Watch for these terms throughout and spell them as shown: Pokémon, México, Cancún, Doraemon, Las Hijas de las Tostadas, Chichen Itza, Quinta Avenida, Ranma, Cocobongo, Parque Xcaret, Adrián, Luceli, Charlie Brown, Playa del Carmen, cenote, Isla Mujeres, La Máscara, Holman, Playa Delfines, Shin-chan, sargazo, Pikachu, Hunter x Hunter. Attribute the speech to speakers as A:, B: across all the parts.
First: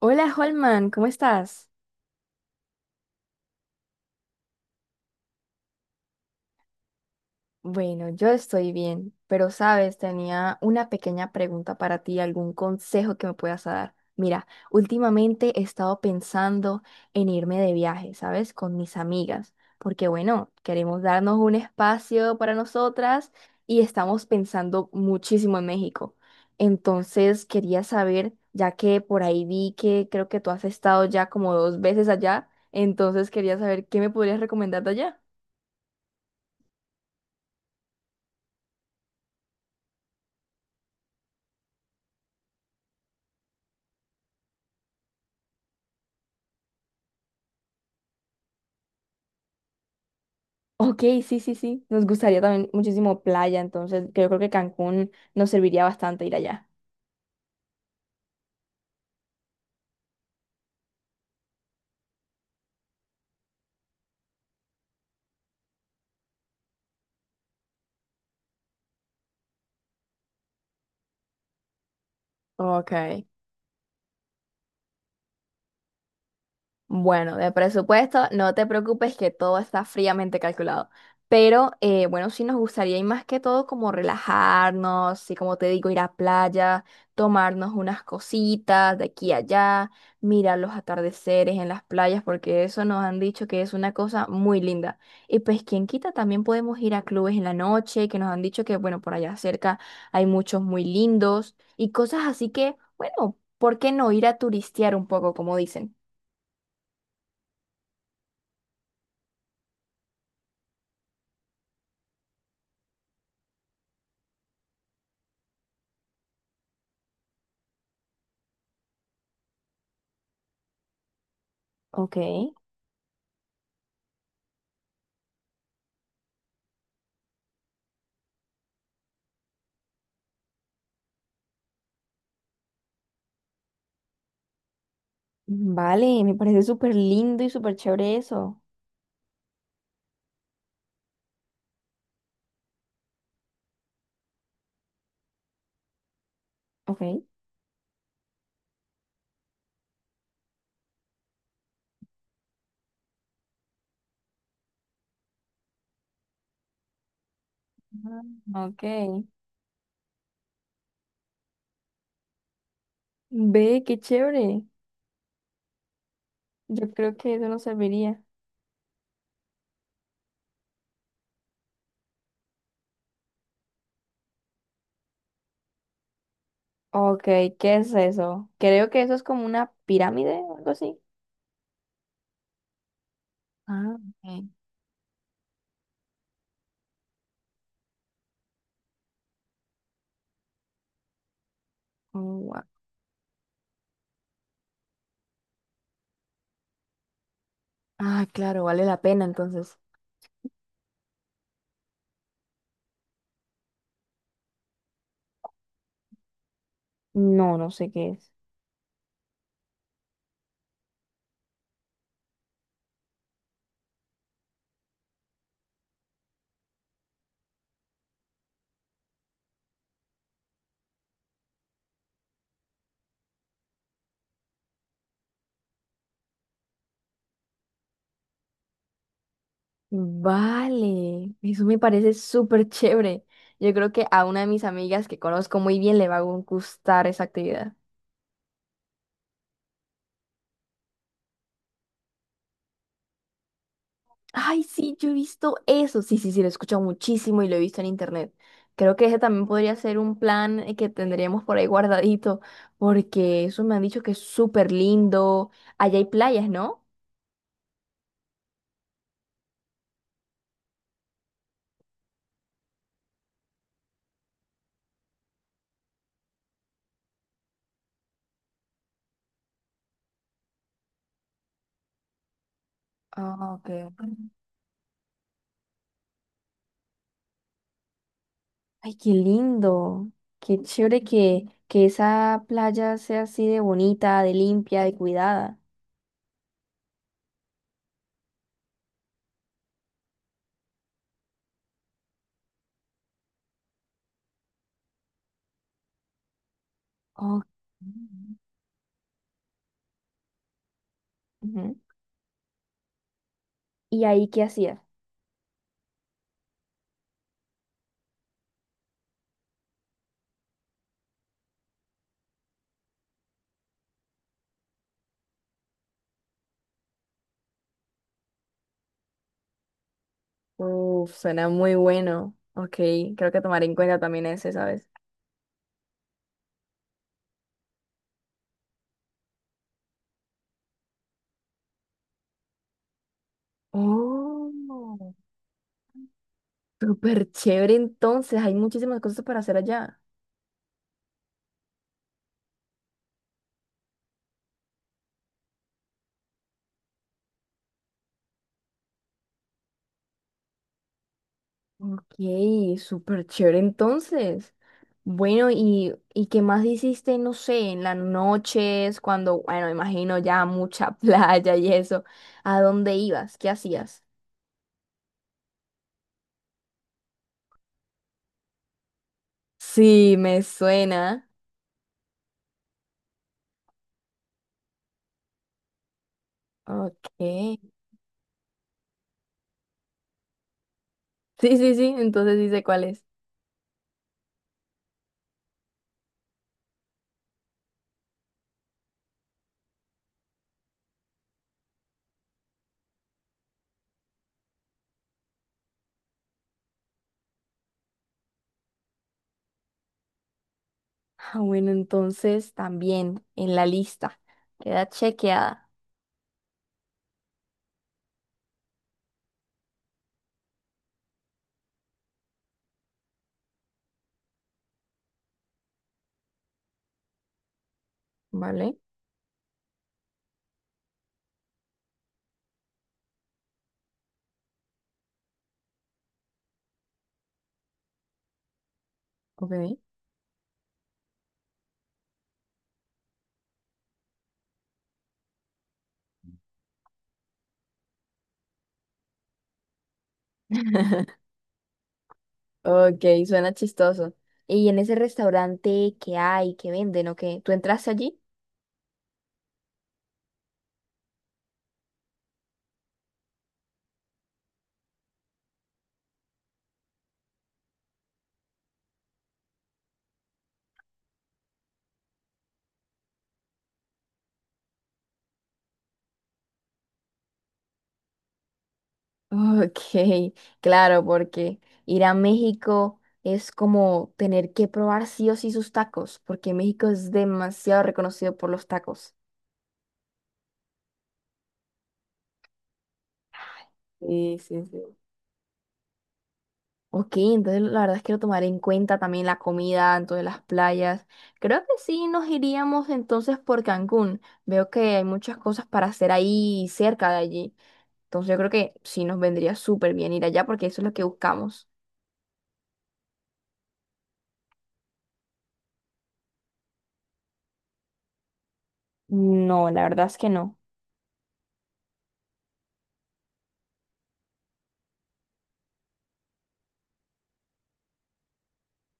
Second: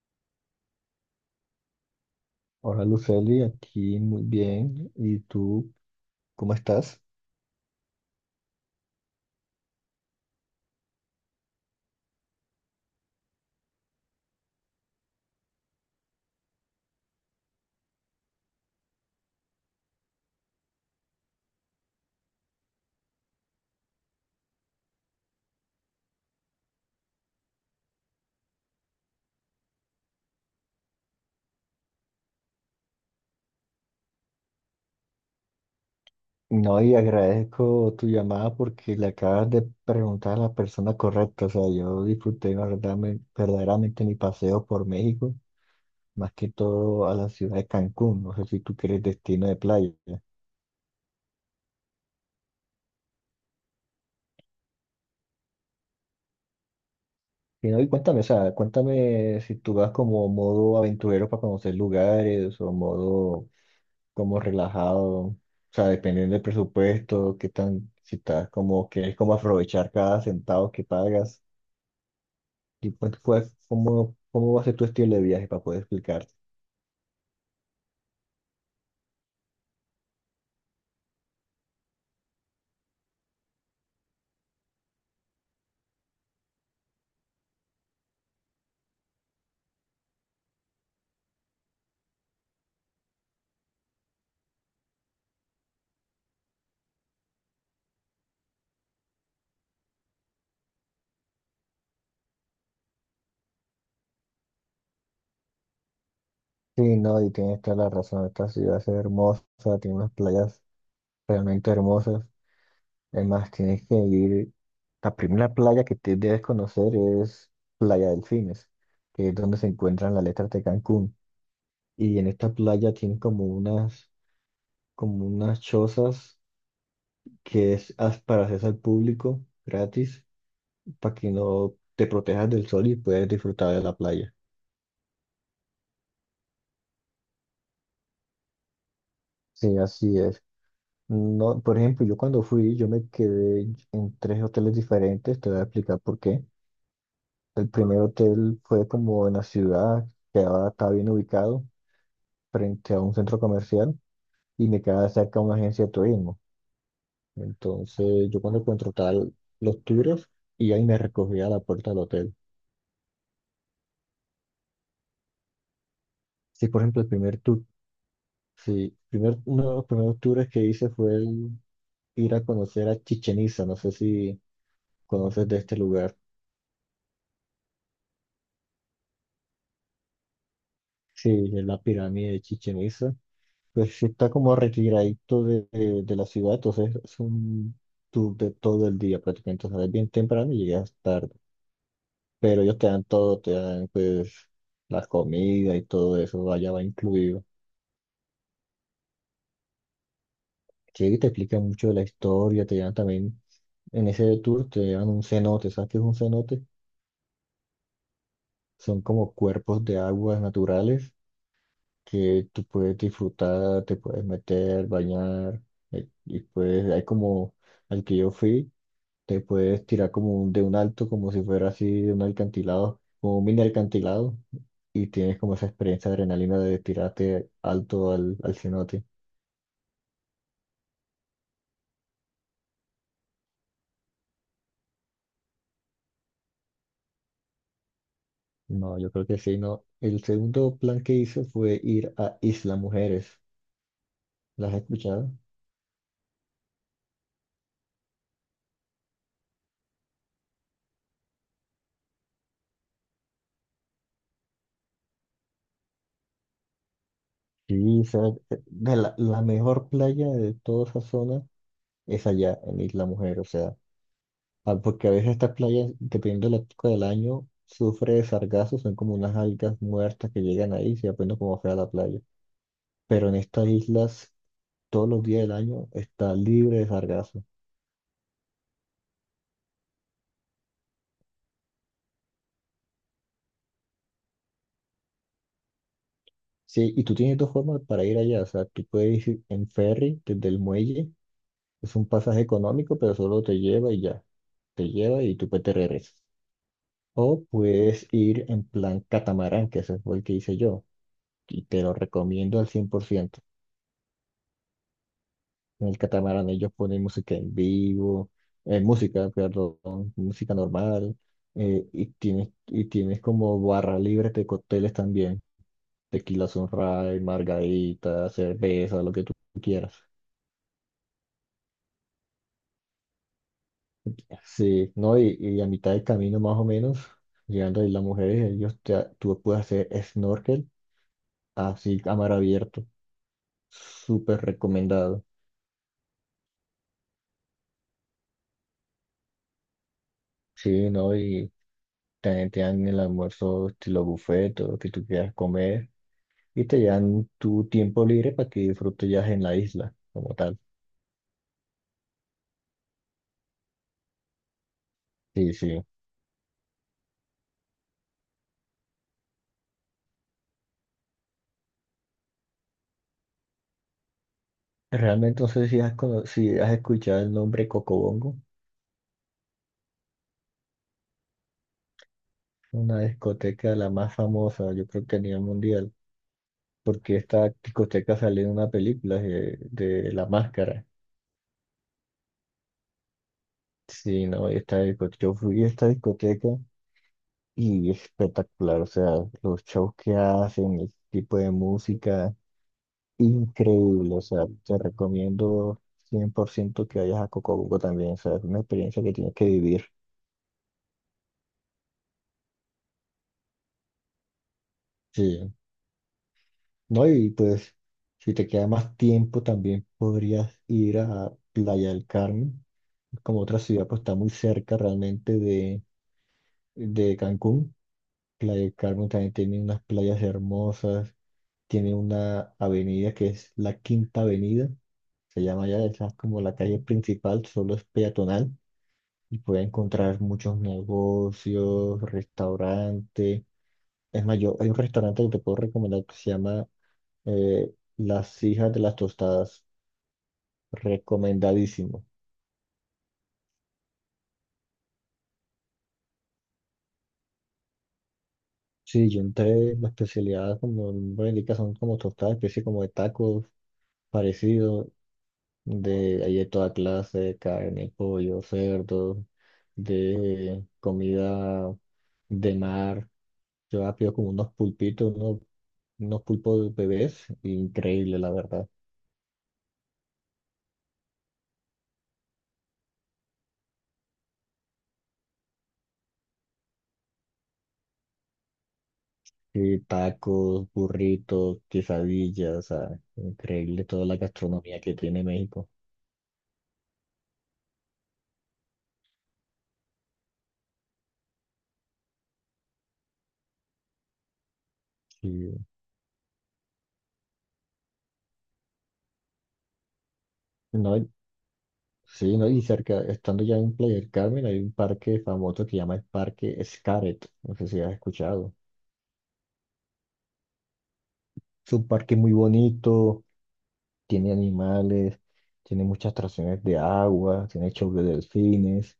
A: Hola Holman, ¿cómo estás?
B: Hola Luceli, aquí muy bien. ¿Y tú cómo estás?
A: Bueno, yo estoy bien, pero sabes, tenía una pequeña pregunta para ti, algún consejo que me puedas dar. Mira, últimamente he estado pensando en irme de viaje, ¿sabes? Con mis amigas, porque bueno, queremos darnos un espacio para nosotras y estamos pensando muchísimo en México. Entonces quería saber, ya que por ahí vi que creo que tú has estado ya como dos veces allá, entonces quería saber qué me podrías recomendar de allá.
B: No, y agradezco tu llamada porque le acabas de preguntar a la persona correcta. O sea, yo disfruté verdaderamente, verdaderamente mi paseo por México, más que todo a la ciudad de Cancún. No sé si tú quieres destino de playa.
A: Ok, sí, sí, sí. Nos gustaría también muchísimo playa, entonces que yo creo que Cancún nos serviría bastante ir allá.
B: Y no, y cuéntame, o sea, cuéntame si tú vas como modo aventurero para conocer lugares o modo como relajado, o sea, dependiendo del presupuesto, qué tan, si estás como, quieres como aprovechar cada centavo que pagas, y
A: Ok.
B: pues, cómo, cómo va a ser tu estilo de viaje para poder explicarte.
A: Bueno, de presupuesto, no te preocupes que todo está fríamente calculado. Pero bueno, sí nos gustaría y más que todo como relajarnos, y como te digo, ir a playa, tomarnos unas cositas de aquí a allá, mirar los atardeceres en las playas, porque eso nos han dicho que es una cosa muy linda. Y pues quien quita, también podemos ir a clubes en la noche, que nos han dicho que bueno, por allá cerca hay muchos muy lindos y cosas así que, bueno, ¿por qué no ir a turistear un poco, como dicen?
B: Sí, no, y tienes toda la razón, esta ciudad es hermosa, tiene unas playas realmente hermosas, además tienes que ir, la primera playa que te debes conocer es Playa Delfines, que es donde se encuentran las letras de Cancún,
A: Ok.
B: y en esta playa tienen como unas chozas que es para acceso al público gratis, para que no te protejas del sol y puedas disfrutar de la playa.
A: Vale, me parece súper lindo y súper chévere eso.
B: Sí, así es. No, por ejemplo, yo cuando fui, yo me quedé en tres hoteles diferentes, te voy a explicar por qué.
A: Ok.
B: El primer hotel fue como en la ciudad, que ahora está bien ubicado, frente a un centro comercial, y me quedaba cerca de una agencia de turismo.
A: Ah,
B: Entonces, yo cuando
A: ok.
B: contrataba los tours, y ahí me recogía a la puerta del hotel.
A: Ve, qué chévere.
B: Sí, por
A: Yo
B: ejemplo, el
A: creo que
B: primer
A: eso nos
B: tour.
A: serviría.
B: Sí, primer, uno de los primeros tours que hice fue el ir a conocer a Chichen Itza. No sé si conoces de este lugar.
A: Ok, ¿qué es eso? Creo que eso es como una pirámide o algo así.
B: Sí, es la pirámide de Chichen Itza.
A: Ah,
B: Pues sí está
A: ok.
B: como retiradito de la ciudad, entonces es un tour de todo el día prácticamente. O sea, es bien temprano y llegas tarde.
A: Oh,
B: Pero
A: gua-
B: ellos te dan todo, te dan pues la comida y todo eso, allá va incluido.
A: Ah, claro, vale la pena entonces.
B: Sí, te explican mucho de la historia, te dan también, en ese tour te dan un cenote, ¿sabes qué es un cenote?
A: No, no sé qué es.
B: Son como cuerpos de aguas naturales que tú puedes disfrutar, te puedes meter, bañar, y puedes, hay como al que yo fui, te puedes tirar como de un alto, como si fuera así de un alcantilado, como un mini alcantilado, y tienes como esa experiencia de adrenalina de tirarte alto al, al cenote.
A: Vale, eso me parece súper chévere. Yo creo que a una de mis amigas que conozco muy bien le va a gustar esa actividad.
B: No, yo creo que sí, no. El segundo plan que hice fue ir a Isla Mujeres.
A: Ay,
B: ¿Las has
A: sí, yo he
B: escuchado?
A: visto eso. Sí, sí, sí, lo he escuchado muchísimo y lo he visto en internet. Creo que ese también podría ser un plan que tendríamos por ahí guardadito, porque eso me han dicho que es súper lindo. Allá hay playas, ¿no?
B: Sí, esa es de la mejor playa de toda esa zona es allá en Isla Mujer, o sea, ah, porque a veces estas playas, dependiendo de la época del año, sufre de sargazo, son como unas algas muertas que llegan ahí y se apenas como fea la playa. Pero en
A: Ah, ok.
B: estas
A: Ok.
B: islas, todos los días del año está libre de sargazo.
A: Ay, qué lindo. Qué chévere que esa playa sea así de bonita, de limpia, de cuidada.
B: Sí, y tú tienes dos formas para ir allá, o sea, tú puedes ir en ferry desde el muelle, es un pasaje económico, pero solo te lleva y ya, te lleva y tú pues te regresas.
A: Ok.
B: O puedes ir en plan catamarán, que ese fue el que hice yo, y
A: Ujú.
B: te lo recomiendo al 100%.
A: ¿Y ahí qué hacías?
B: En el catamarán ellos ponen música en vivo, música, perdón, música normal, y tienes como barra libre de cócteles también, tequila sunrise, margarita, cerveza, lo que tú quieras.
A: Uf, suena muy bueno. Ok, creo que tomaré en cuenta también ese, ¿sabes?
B: Sí, ¿no? Y a mitad del camino más o menos, llegando ahí las mujeres, ellos te, tú puedes hacer snorkel así a mar abierto, súper
A: Oh,
B: recomendado.
A: súper chévere entonces. Hay muchísimas cosas para hacer allá.
B: Sí, ¿no? Y también te dan el almuerzo estilo buffet, todo lo que tú quieras comer. Y te dan tu tiempo libre para que disfrutes ya en la isla, como tal.
A: Ok, súper chévere entonces. Bueno,
B: Sí, sí.
A: ¿y qué más hiciste, no sé, en las noches, cuando, bueno, imagino ya mucha playa y eso? ¿A dónde ibas? ¿Qué hacías?
B: Realmente no sé si has, si has escuchado el nombre Cocobongo,
A: Sí, me suena.
B: una discoteca la más famosa, yo creo que a nivel mundial,
A: Ok.
B: porque esta
A: Sí,
B: discoteca salió en una película de La Máscara.
A: sí, sí, entonces dice cuál es.
B: Sí, no, esta discoteca, yo fui a esta discoteca y es espectacular, o sea, los shows que hacen, el tipo de música. Increíble, o sea, te recomiendo 100% que vayas a Cocobuco también, o sea, es una experiencia que tienes que vivir.
A: Ah, bueno, entonces también en la lista. Queda
B: Sí.
A: chequeada,
B: No, y pues, si te queda más tiempo, también podrías ir a Playa del Carmen, como otra ciudad, pues está muy cerca realmente de Cancún. Playa del
A: ¿vale?
B: Carmen también tiene unas playas hermosas, tiene una avenida que es la Quinta Avenida, se llama ya, esa es como la calle principal, solo es peatonal y puede
A: Ok.
B: encontrar muchos negocios, restaurantes. Es más, yo, hay un restaurante que te puedo recomendar que se llama eh, Las Hijas de las Tostadas. Recomendadísimo.
A: Ok, suena chistoso. ¿Y en ese restaurante qué hay, qué venden o qué? ¿Tú entraste allí?
B: Sí, yo entré, la especialidad, como el nombre indica, son como tostadas, especie como de tacos parecidos, de, hay de toda clase, carne, pollo, cerdo, de comida de mar. Yo pido como unos pulpitos, unos, unos pulpos de bebés, increíble, la verdad.
A: Ok, claro, porque ir a México es como tener que probar sí o sí sus tacos, porque México es demasiado reconocido por los tacos.
B: Sí, tacos, burritos, quesadillas, o sea, increíble toda la
A: Sí, sí, sí.
B: gastronomía que tiene México.
A: Ok, entonces la verdad es que lo tomaré en cuenta también la comida, entonces las playas. Creo que sí nos iríamos entonces por Cancún. Veo que hay muchas
B: Sí,
A: cosas para hacer ahí cerca de allí. Entonces yo creo que sí nos vendría súper bien ir allá porque eso es lo
B: no,
A: que
B: y-
A: buscamos.
B: sí, no, y cerca, estando ya en Playa del Carmen, hay un parque famoso que se llama el Parque Xcaret, no sé si has escuchado.
A: No, la verdad es que no.
B: Es un parque muy bonito, tiene animales, tiene muchas atracciones de agua, tiene shows de delfines,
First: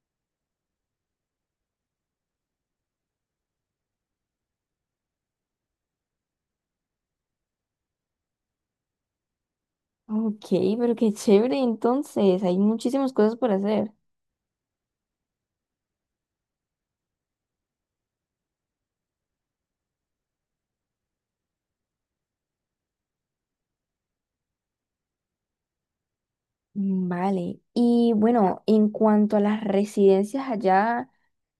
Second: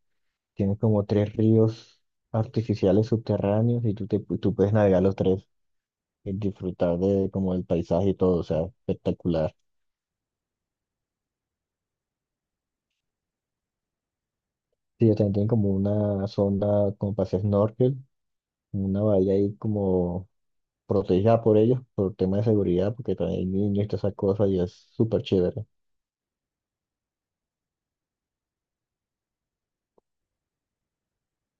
B: tiene como tres ríos artificiales subterráneos y tú, te, tú puedes navegar los tres y disfrutar de como el paisaje y todo, o sea, espectacular.
A: Ok, pero qué chévere, entonces, hay muchísimas cosas por hacer.
B: Sí, también tienen como una zona como para hacer snorkel, una bahía ahí como protegida por ellos por tema de seguridad, porque también hay niños y todas esas cosas y es súper chévere.
A: Vale, y bueno, en cuanto a las residencias allá,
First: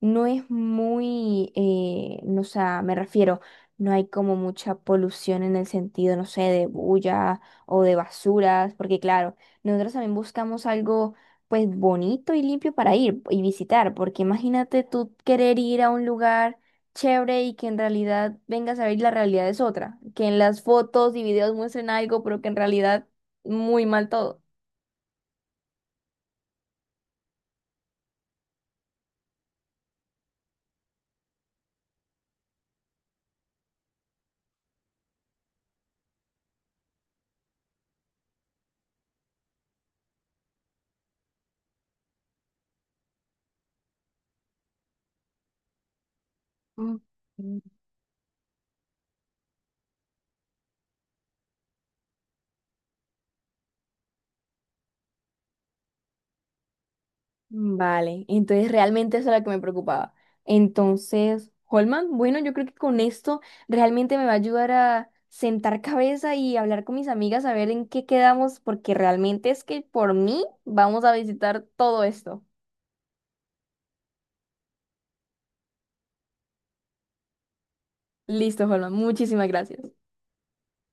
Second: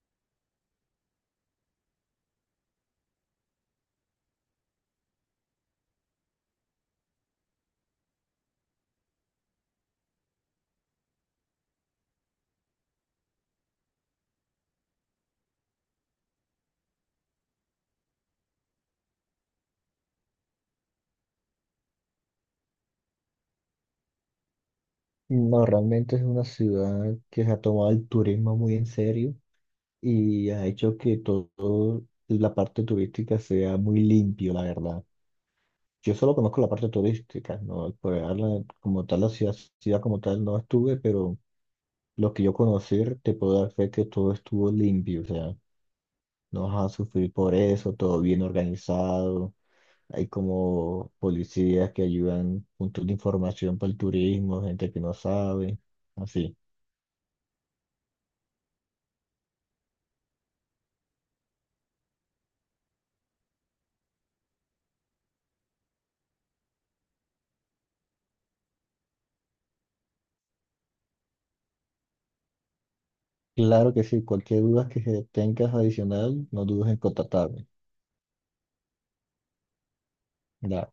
A: no es muy, no, o sea, me refiero, no hay como mucha polución en el sentido, no sé, de bulla o de basuras, porque claro, nosotros también buscamos algo pues bonito y limpio para ir y visitar, porque imagínate tú querer ir a un lugar chévere y que en realidad vengas a ver y la realidad es otra, que en las fotos y videos muestren algo, pero que en realidad muy mal todo.
B: No, realmente es una ciudad que se ha tomado el turismo muy en serio y ha hecho que todo la parte turística sea muy limpio, la verdad. Yo solo conozco la parte turística, ¿no? Por hablar como tal, la ciudad, ciudad como tal no estuve, pero lo que yo conocí te puedo dar fe que todo estuvo limpio, o sea, no vas a
A: Mm,
B: sufrir por
A: mm.
B: eso, todo bien organizado. Hay como policías que ayudan, puntos de información para el turismo, gente que no sabe, así.
A: Vale, entonces realmente eso era lo que me preocupaba. Entonces, Holman, bueno, yo creo que con esto realmente me va a ayudar a sentar cabeza y hablar con mis amigas a ver en qué quedamos, porque realmente es que por mí vamos a visitar todo esto.
B: Claro que sí, cualquier duda que se tengas adicional, no dudes en contactarme.
A: Listo, Holman, muchísimas gracias.
B: Dale.